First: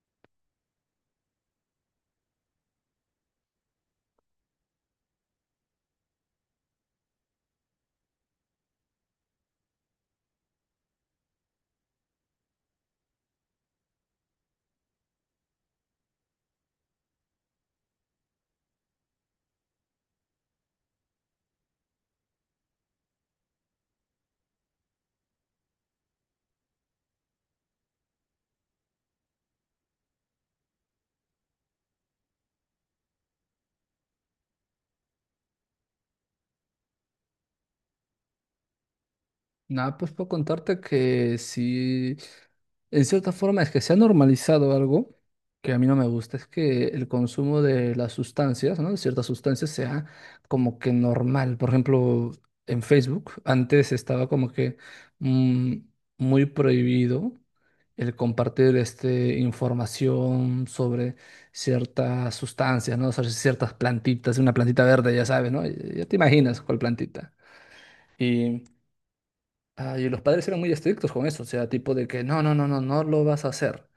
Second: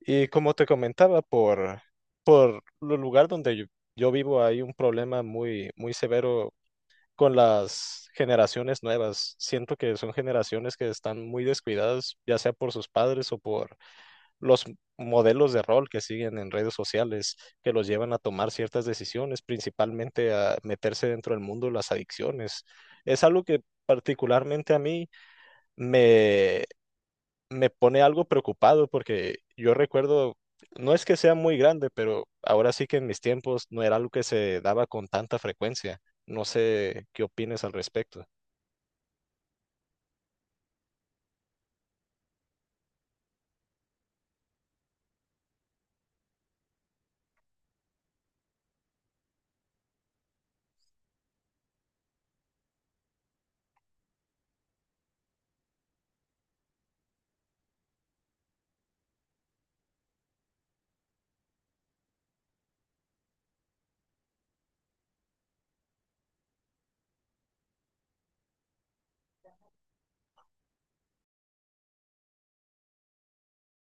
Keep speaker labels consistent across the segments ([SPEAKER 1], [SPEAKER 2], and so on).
[SPEAKER 1] Y como te comentaba, por el lugar donde yo vivo hay un problema muy severo con las generaciones nuevas. Siento que son generaciones que están muy descuidadas, ya sea por sus padres o por los modelos de rol que siguen en redes sociales, que los llevan a tomar ciertas decisiones, principalmente a meterse dentro del mundo de las adicciones. Es algo que particularmente a mí me me pone algo preocupado porque yo recuerdo, no es que sea muy grande, pero ahora sí que en mis tiempos no era algo que se daba con tanta frecuencia. No sé qué opines al respecto.
[SPEAKER 2] Nada, pues puedo contarte que sí, en cierta forma es que se ha normalizado algo que a mí no me gusta, es que el consumo de las sustancias, ¿no? De ciertas sustancias sea como que normal. Por ejemplo, en Facebook antes estaba como que mm, muy prohibido el compartir información sobre ciertas sustancias, ¿no? O sea, ciertas plantitas, una plantita verde, ya sabes, ¿no? Ya te imaginas cuál plantita. y y los padres eran muy estrictos con eso, o sea, tipo de que no lo vas a hacer.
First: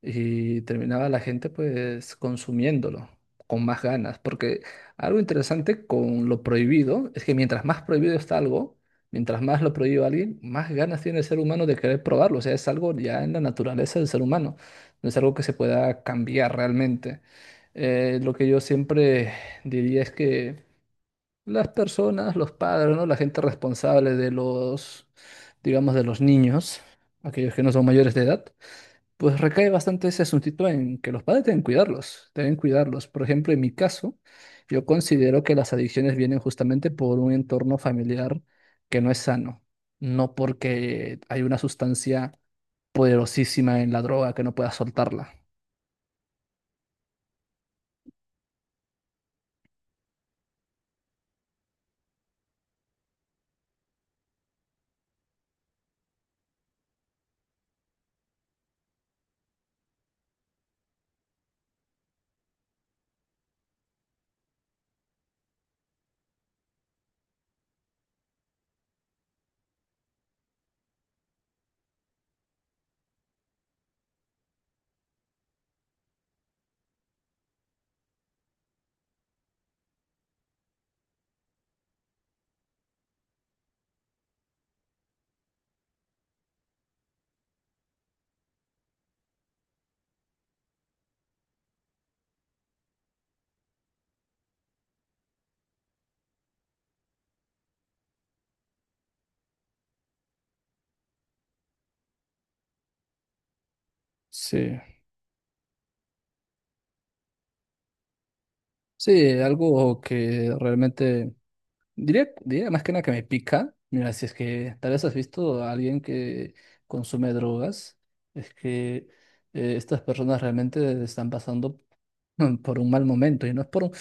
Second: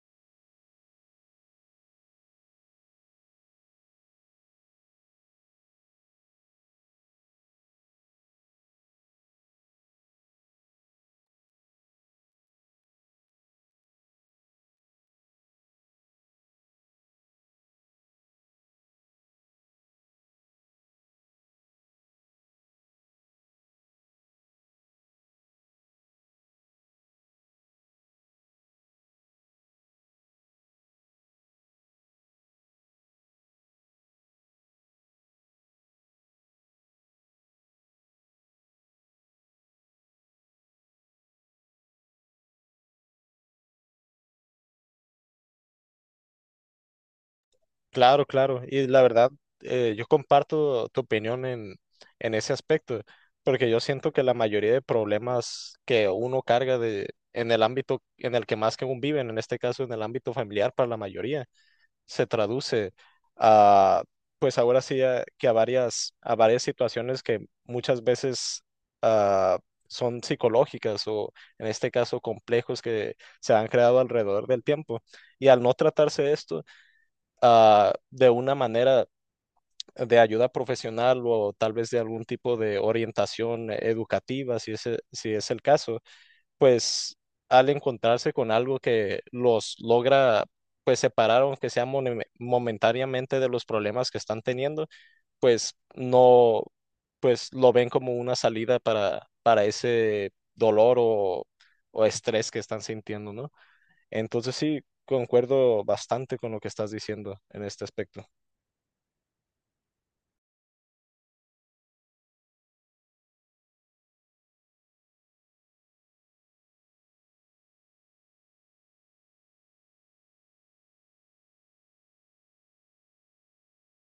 [SPEAKER 2] Y terminaba la gente pues consumiéndolo con más ganas, porque algo interesante con lo prohibido es que mientras más prohibido está algo, mientras más lo prohíbe alguien, más ganas tiene el ser humano de querer probarlo, o sea, es algo ya en la naturaleza del ser humano, no es algo que se pueda cambiar realmente. Lo que yo siempre diría es que las personas, los padres, ¿no? La gente responsable de los, digamos, de los niños, aquellos que no son mayores de edad, pues recae bastante ese asuntito en que los padres deben cuidarlos, deben cuidarlos. Por ejemplo, en mi caso, yo considero que las adicciones vienen justamente por un entorno familiar que no es sano, no porque hay una sustancia poderosísima en la droga que no pueda soltarla.
[SPEAKER 1] Claro, claro. Y la verdad, yo comparto tu opinión en ese aspecto, porque yo siento que la mayoría de problemas que uno carga de, en el ámbito en el que más que aún viven, en este caso en el ámbito familiar para la mayoría, se traduce a, pues ahora sí, que a varias situaciones que muchas veces ah, son psicológicas o en este caso complejos que se han creado alrededor del tiempo. Y al no tratarse esto de una manera de ayuda profesional o tal vez de algún tipo de orientación educativa, si es el caso pues al encontrarse con algo que los logra pues separar, aunque sea momentáneamente de los problemas que están teniendo, pues no, pues lo ven como una salida para ese dolor o estrés que están sintiendo, ¿no? Entonces
[SPEAKER 2] Sí.
[SPEAKER 1] sí, concuerdo bastante con lo que estás diciendo en este aspecto.
[SPEAKER 2] Sí, algo que realmente diría más que nada que me pica. Mira, si es que tal vez has visto a alguien que consume drogas, es que estas personas realmente están pasando por un mal momento y no es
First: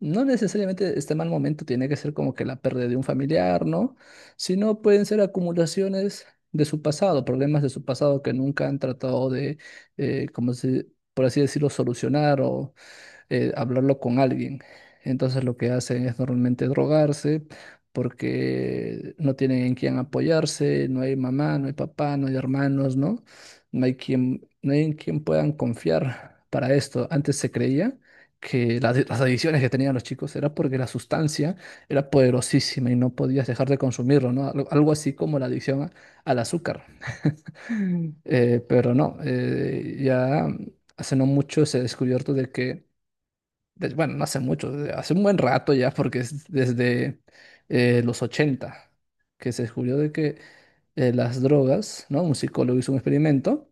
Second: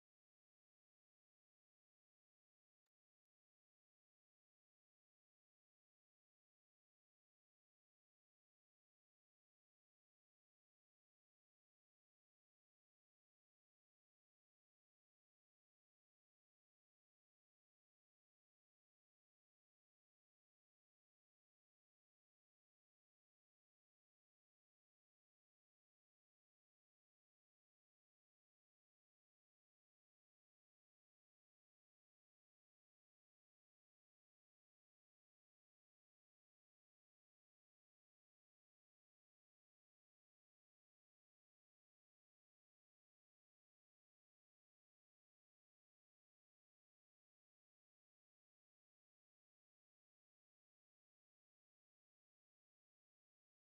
[SPEAKER 2] no necesariamente este mal momento tiene que ser como que la pérdida de un familiar, ¿no? Sino pueden ser acumulaciones de su pasado, problemas de su pasado que nunca han tratado de, eh, como se- por así decirlo, solucionar o hablarlo con alguien. Entonces lo que hacen es normalmente drogarse porque no tienen en quién apoyarse, no hay mamá, no hay papá, no hay hermanos, ¿no? No hay en quien puedan confiar para esto. Antes se creía que las adicciones que tenían los chicos era porque la sustancia era poderosísima y no podías dejar de consumirlo, ¿no? Algo así como la al azúcar. Mm. Ya hace no mucho se ha descubierto de que bueno, no hace mucho, hace un buen rato ya, porque es desde los 80 que se descubrió de que las drogas, ¿no? Un psicólogo hizo un experimento,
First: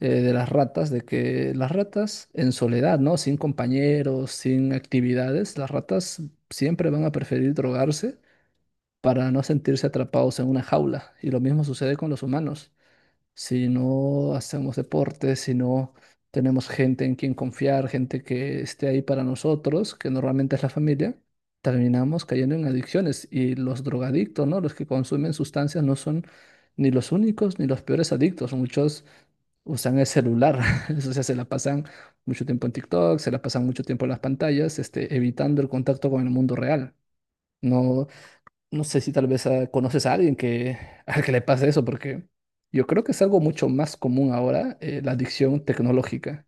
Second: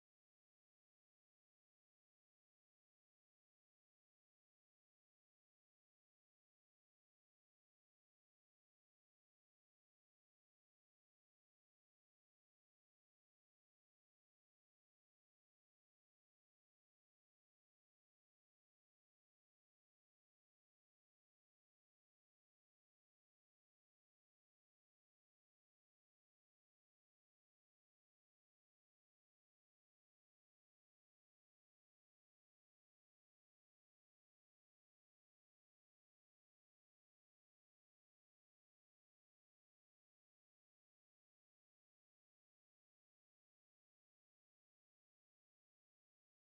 [SPEAKER 2] de las ratas, de que las ratas en soledad, ¿no? Sin compañeros, sin actividades, las ratas siempre van a preferir drogarse para no sentirse atrapados en una jaula. Y lo mismo sucede con los humanos si no hacemos deporte, si no tenemos gente en quien confiar, gente que esté ahí para nosotros, que normalmente es la familia, terminamos cayendo en adicciones. Y los drogadictos, ¿no? Los que consumen sustancias no son ni los únicos ni los peores adictos. Muchos usan el celular, o sea, se la pasan mucho tiempo en TikTok, se la pasan mucho tiempo en las pantallas, evitando el contacto con el mundo real. No, no sé si tal vez conoces a alguien que, al que le pase eso, porque yo creo que es algo mucho más común ahora, la adicción tecnológica.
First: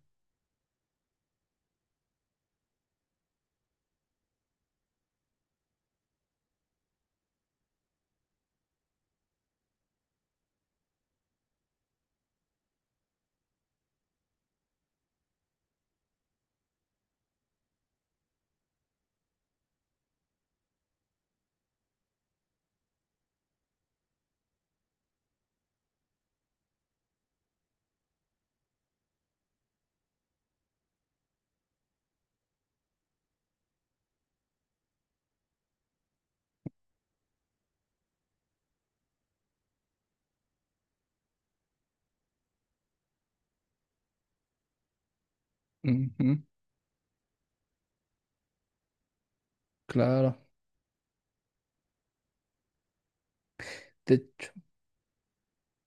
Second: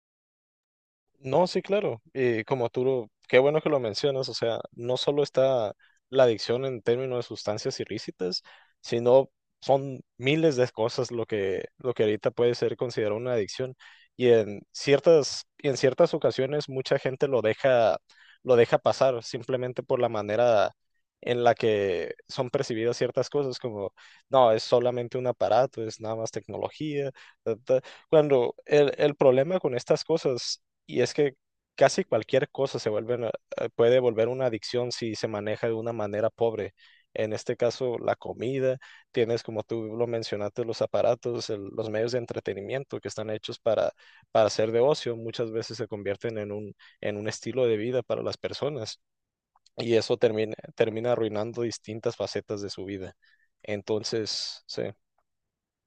[SPEAKER 1] No, sí, claro. Y como tú, qué bueno que lo mencionas, o sea, no solo está la adicción en términos de sustancias ilícitas, sino son miles de cosas lo lo que ahorita puede ser considerado una adicción. Y en ciertas ocasiones mucha gente lo deja pasar simplemente por la manera en la que son percibidas ciertas cosas, como, no, es solamente un aparato, es nada más tecnología, ta, ta". Cuando el problema con estas cosas y es que casi cualquier cosa se vuelve, puede volver una adicción si se maneja de una manera pobre. En este caso, la comida, tienes como tú lo mencionaste, los aparatos, los medios de entretenimiento que están hechos para ser de ocio, muchas veces se convierten
[SPEAKER 2] Ujú,
[SPEAKER 1] en en un estilo de vida para las personas y eso
[SPEAKER 2] claro.
[SPEAKER 1] termina, termina arruinando distintas facetas de su vida.
[SPEAKER 2] De-
[SPEAKER 1] Entonces, sí.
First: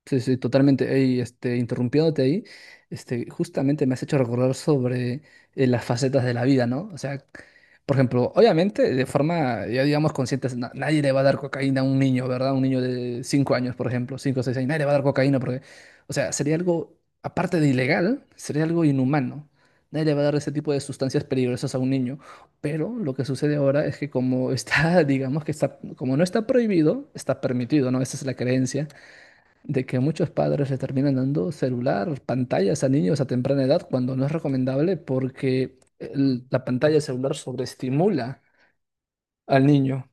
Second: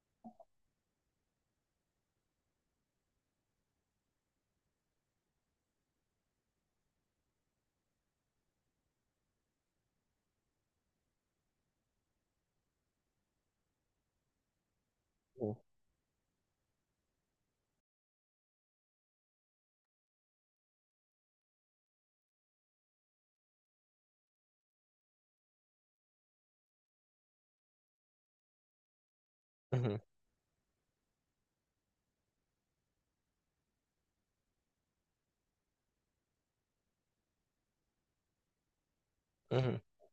[SPEAKER 2] Sí, sí, totalmente. Ey, interrumpiéndote ahí, justamente me has hecho recordar sobre las facetas de la vida, ¿no? O sea, por ejemplo, obviamente, de forma, ya digamos, consciente, nadie le va a dar cocaína a un niño, ¿verdad? Un niño de 5 años, por ejemplo, 5 o 6 años, nadie le va a dar cocaína porque, o sea, sería algo, aparte de ilegal, sería algo inhumano. Nadie le va a dar ese tipo de sustancias peligrosas a un niño. Pero lo que sucede ahora es que como está, digamos que está, como no está prohibido, está permitido, ¿no? Esa es la creencia de
[SPEAKER 1] Ujú,
[SPEAKER 2] que muchos padres le terminan dando celular, pantallas a niños a temprana edad cuando no es recomendable porque la pantalla celular sobreestimula al
[SPEAKER 1] ujú.
[SPEAKER 2] niño.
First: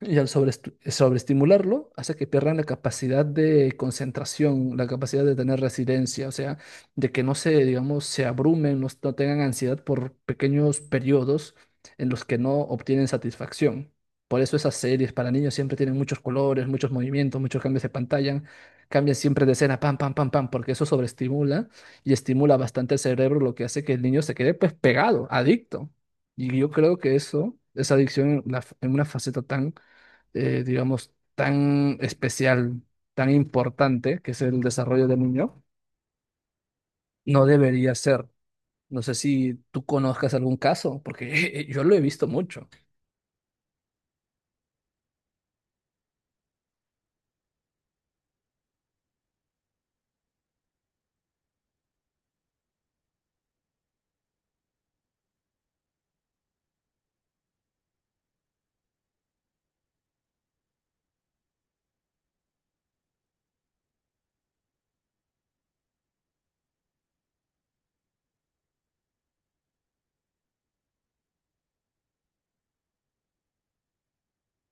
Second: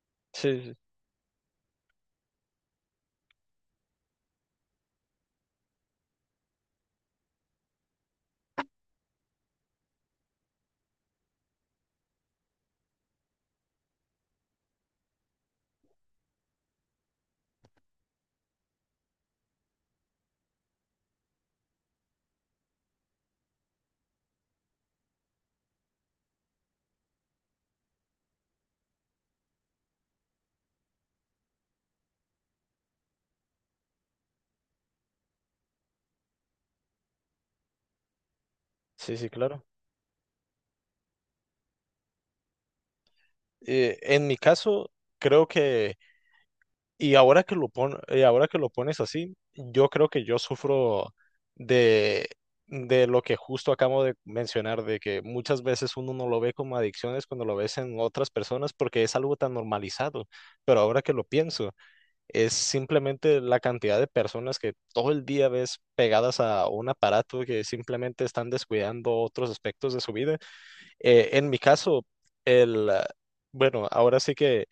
[SPEAKER 2] Y al
[SPEAKER 1] Sí, sí,
[SPEAKER 2] sobreestimularlo hace que pierdan la capacidad de concentración, la capacidad de tener residencia, o sea, de que no se, digamos, se abrumen, no tengan ansiedad por pequeños periodos en los que no obtienen satisfacción. Por eso esas series para niños siempre tienen muchos colores, muchos movimientos, muchos cambios de pantalla, cambian siempre de escena, pam, pam, pam, pam, porque eso sobreestimula y estimula bastante el cerebro, lo que hace que el niño se quede pues pegado, adicto. Y yo creo que eso, esa adicción en una faceta tan digamos, tan especial, tan importante, que es el desarrollo del niño, no debería ser. No sé
[SPEAKER 1] sí, sí,
[SPEAKER 2] si
[SPEAKER 1] claro.
[SPEAKER 2] tú conozcas algún caso, porque yo lo he visto mucho.
[SPEAKER 1] En mi caso, creo que y ahora que lo pones así, yo creo que yo sufro de, de lo que justo acabo de mencionar, de que muchas veces uno no lo ve como adicciones cuando lo ves en otras personas porque es algo tan normalizado. Pero ahora que lo pienso, es simplemente la cantidad de personas que todo el día ves pegadas a un aparato que simplemente están descuidando otros aspectos de su vida. En mi caso, el, ah, bueno, ahora sí que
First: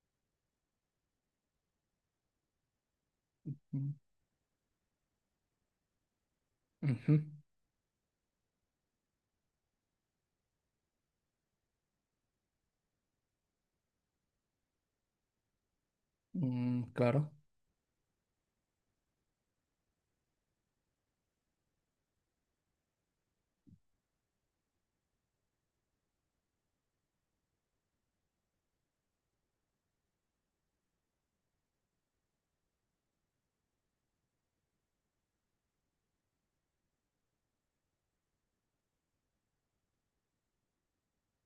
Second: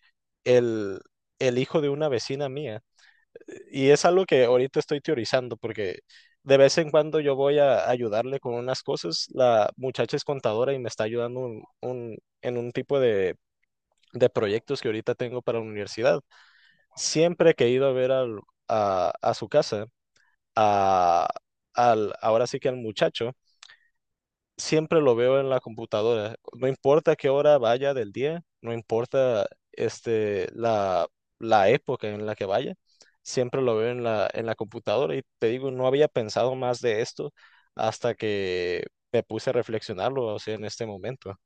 [SPEAKER 1] el, el hijo de una vecina mía, y
[SPEAKER 2] Mm,
[SPEAKER 1] es algo que ahorita estoy teorizando porque de vez en
[SPEAKER 2] ujú.
[SPEAKER 1] cuando yo voy a ayudarle con unas cosas, la muchacha es contadora y me está ayudando en un tipo de proyectos que ahorita tengo para la universidad.
[SPEAKER 2] Mm, claro.
[SPEAKER 1] Siempre que he ido a ver a su casa, a, al, ahora sí que al muchacho, siempre lo veo en la computadora. No importa qué hora vaya del día, no importa este, la época en la que vaya, siempre lo veo en en la computadora. Y te digo, no había pensado más de esto hasta que me puse a reflexionarlo, o sea, en este momento.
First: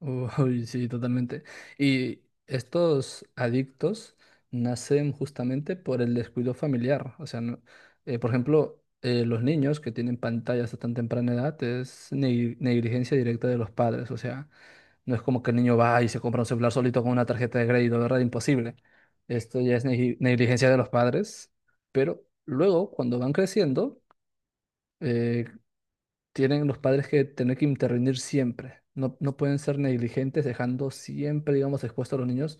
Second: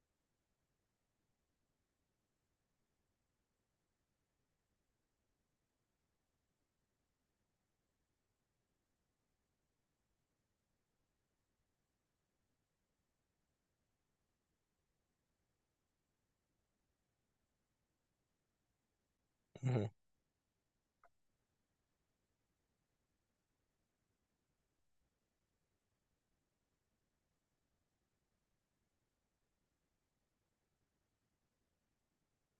[SPEAKER 2] Uy, sí, totalmente. Y estos adictos nacen justamente por el descuido familiar. O sea, por ejemplo, los niños que tienen pantallas a tan temprana edad es negligencia directa de los padres. O sea, no es como que el niño va y se compra un celular solito con una tarjeta de crédito, ¿verdad? Imposible. Esto ya es
[SPEAKER 1] Ujú,
[SPEAKER 2] negligencia de los padres. Pero luego, cuando van creciendo, eh, tienen los padres que tener que intervenir siempre. No, no pueden ser negligentes dejando siempre, digamos, expuestos a los niños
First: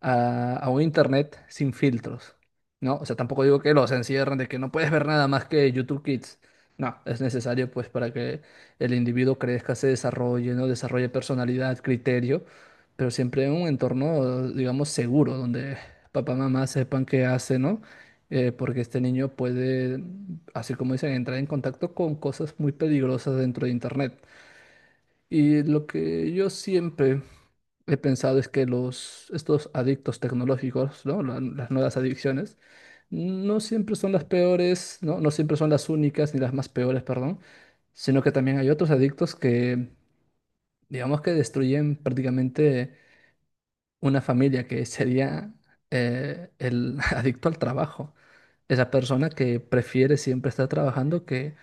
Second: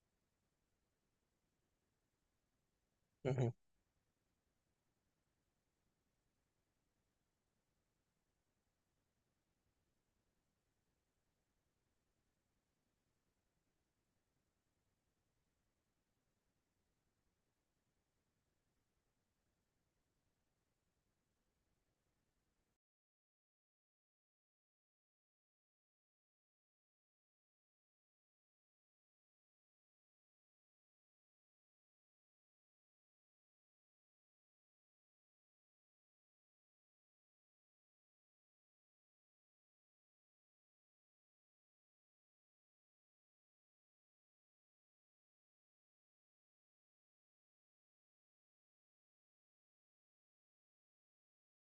[SPEAKER 2] a un internet sin filtros, ¿no? O sea, tampoco
[SPEAKER 1] ujú.
[SPEAKER 2] digo que los encierren de que no puedes ver nada más que YouTube Kids. No, es necesario pues para que el individuo crezca, se desarrolle, ¿no? Desarrolle personalidad, criterio, pero siempre en un entorno, digamos, seguro, donde papá, mamá sepan qué hace, ¿no? Porque este niño puede, así como dicen, entrar en contacto con cosas muy peligrosas dentro de Internet. Y lo que yo siempre he pensado es que estos adictos tecnológicos, ¿no? Las nuevas adicciones, no siempre son las peores, ¿no? No siempre son las únicas ni las más peores, perdón, sino que también hay otros adictos que, digamos que destruyen prácticamente una familia que sería el adicto al trabajo, esa persona que prefiere siempre estar trabajando que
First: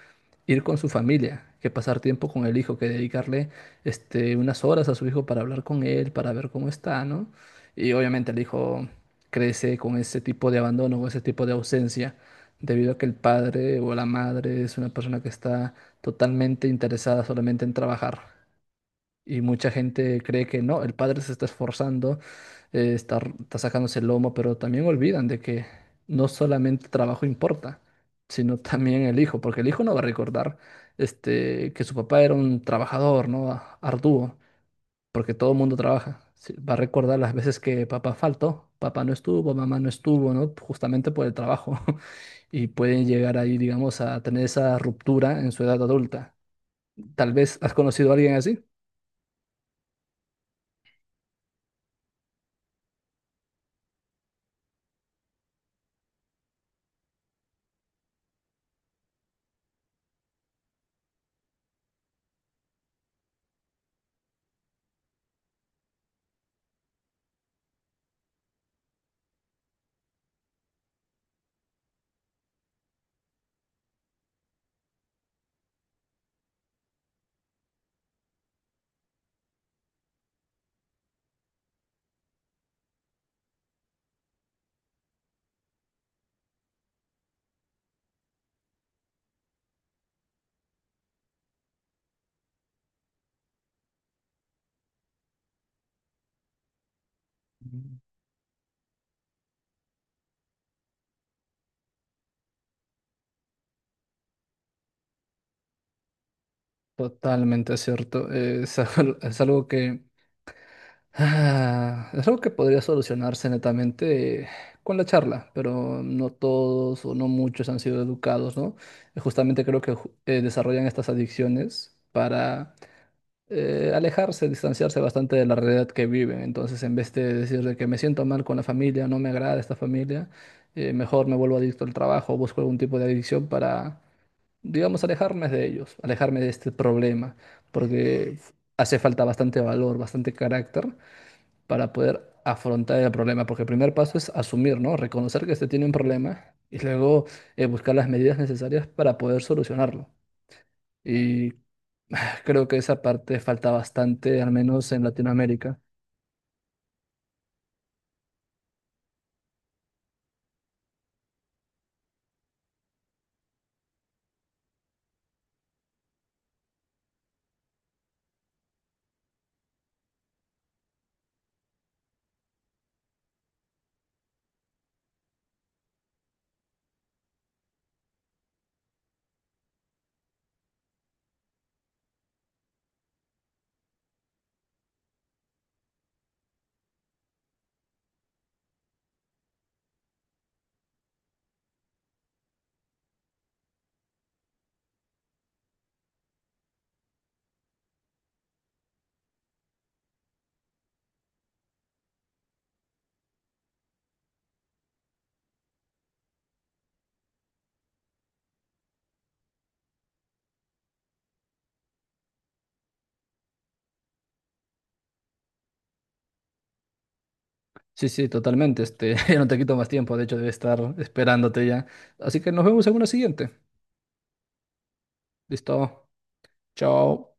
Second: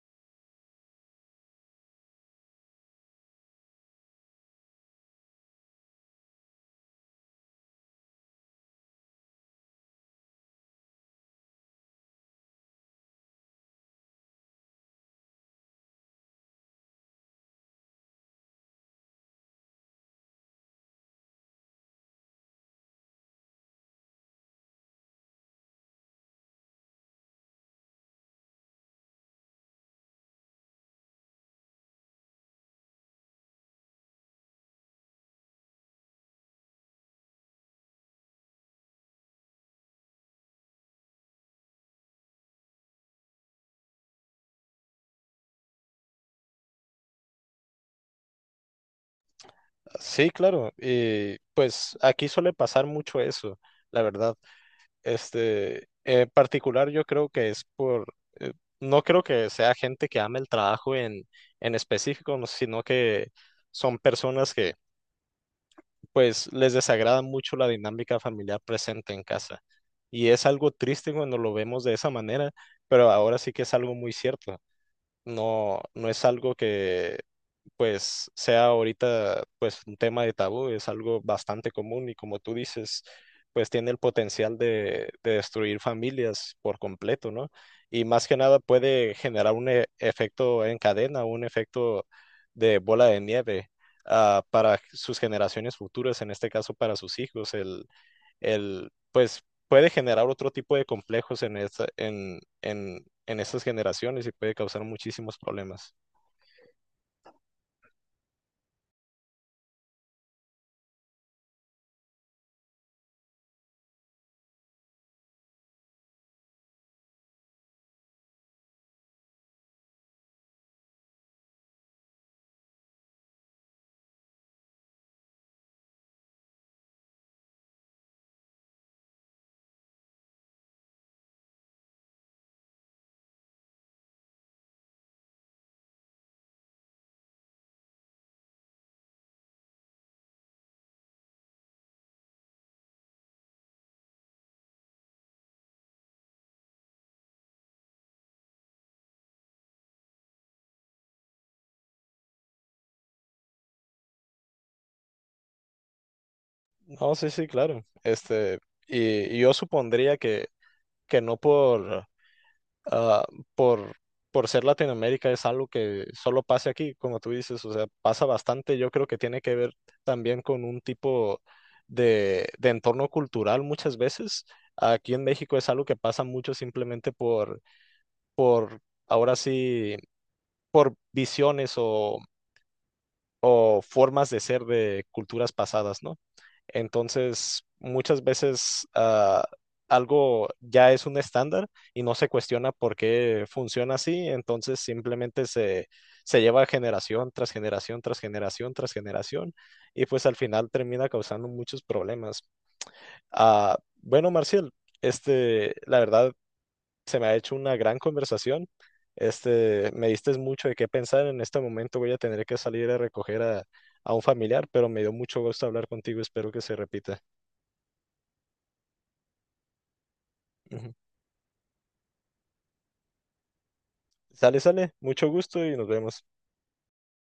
[SPEAKER 2] ir con su familia, que pasar tiempo con el hijo, que dedicarle unas horas a su hijo para hablar con él, para ver cómo está, ¿no? Y obviamente el hijo crece con ese tipo de abandono, con ese tipo de ausencia, debido a que el padre o la madre es una persona que está totalmente interesada solamente en trabajar. Y mucha gente cree que no, el padre se está esforzando, está sacándose el lomo, pero también olvidan de que no solamente el trabajo importa, sino también el hijo, porque el hijo no va a recordar que su papá era un trabajador, ¿no? Arduo, porque todo el mundo trabaja. Sí, va a recordar las veces que papá faltó, papá no estuvo, mamá no estuvo, ¿no? Justamente por el trabajo. Y pueden llegar ahí, digamos, a tener esa ruptura en su edad adulta. Tal vez has conocido a alguien así.
[SPEAKER 1] Sí, claro. Y pues aquí suele pasar mucho eso, la verdad. Este, en particular yo creo que es eh, no creo que sea gente que ame el trabajo en específico, no, sino que son personas que pues les desagrada mucho la dinámica familiar presente en casa. Y es algo triste cuando lo vemos de esa manera, pero ahora sí que es algo muy cierto. No, no es algo que pues sea ahorita pues un tema de tabú, es algo bastante común y como tú dices, pues tiene el potencial de destruir familias por completo, ¿no? Y más que nada puede generar un efecto en cadena, un efecto de bola de nieve. Para sus generaciones futuras, en este caso para sus hijos, pues puede generar otro tipo de complejos en en estas generaciones y puede causar muchísimos problemas.
[SPEAKER 2] Totalmente cierto. Es algo que es algo que podría solucionarse netamente con la charla, pero no todos o no muchos han sido educados, ¿no? Justamente creo que desarrollan estas adicciones para alejarse, distanciarse bastante de la realidad que viven. Entonces, en vez de decir de que me siento mal con la familia, no me agrada esta familia, mejor me vuelvo adicto al trabajo, busco algún tipo de adicción para digamos, alejarme de ellos, alejarme de este problema, porque hace falta bastante valor, bastante carácter para poder afrontar el problema, porque el primer paso es asumir, ¿no? Reconocer que se tiene un problema y luego buscar las medidas necesarias para poder solucionarlo. Y creo que esa parte falta bastante, al menos en Latinoamérica.
[SPEAKER 1] No, sí, sí, claro. Este, y, y yo supondría que no ah, por, por ser Latinoamérica es algo que solo pase aquí, como tú dices, o sea, pasa bastante. Yo creo que tiene que ver también con un tipo de entorno cultural muchas veces. Aquí en México es algo que pasa mucho simplemente por ahora sí, por visiones o formas de ser de culturas pasadas, ¿no? Entonces, muchas veces algo ya es un estándar y no se cuestiona por qué funciona así, entonces simplemente se lleva generación tras generación tras generación tras generación y pues al final termina causando muchos problemas. Ah, bueno, Marcial, este, la verdad se me ha hecho una gran conversación. Este, me diste mucho de qué pensar. En este momento voy a tener que salir a recoger a un familiar, pero me dio mucho gusto hablar contigo. Espero que se repita.
[SPEAKER 2] Sí, sí, totalmente. Este, ya no te quito más tiempo, de hecho, debe estar
[SPEAKER 1] Ujú.
[SPEAKER 2] esperándote ya. Así que nos vemos en una siguiente.
[SPEAKER 1] Sale, sale. Mucho gusto y nos
[SPEAKER 2] Listo.
[SPEAKER 1] vemos.
[SPEAKER 2] Chao.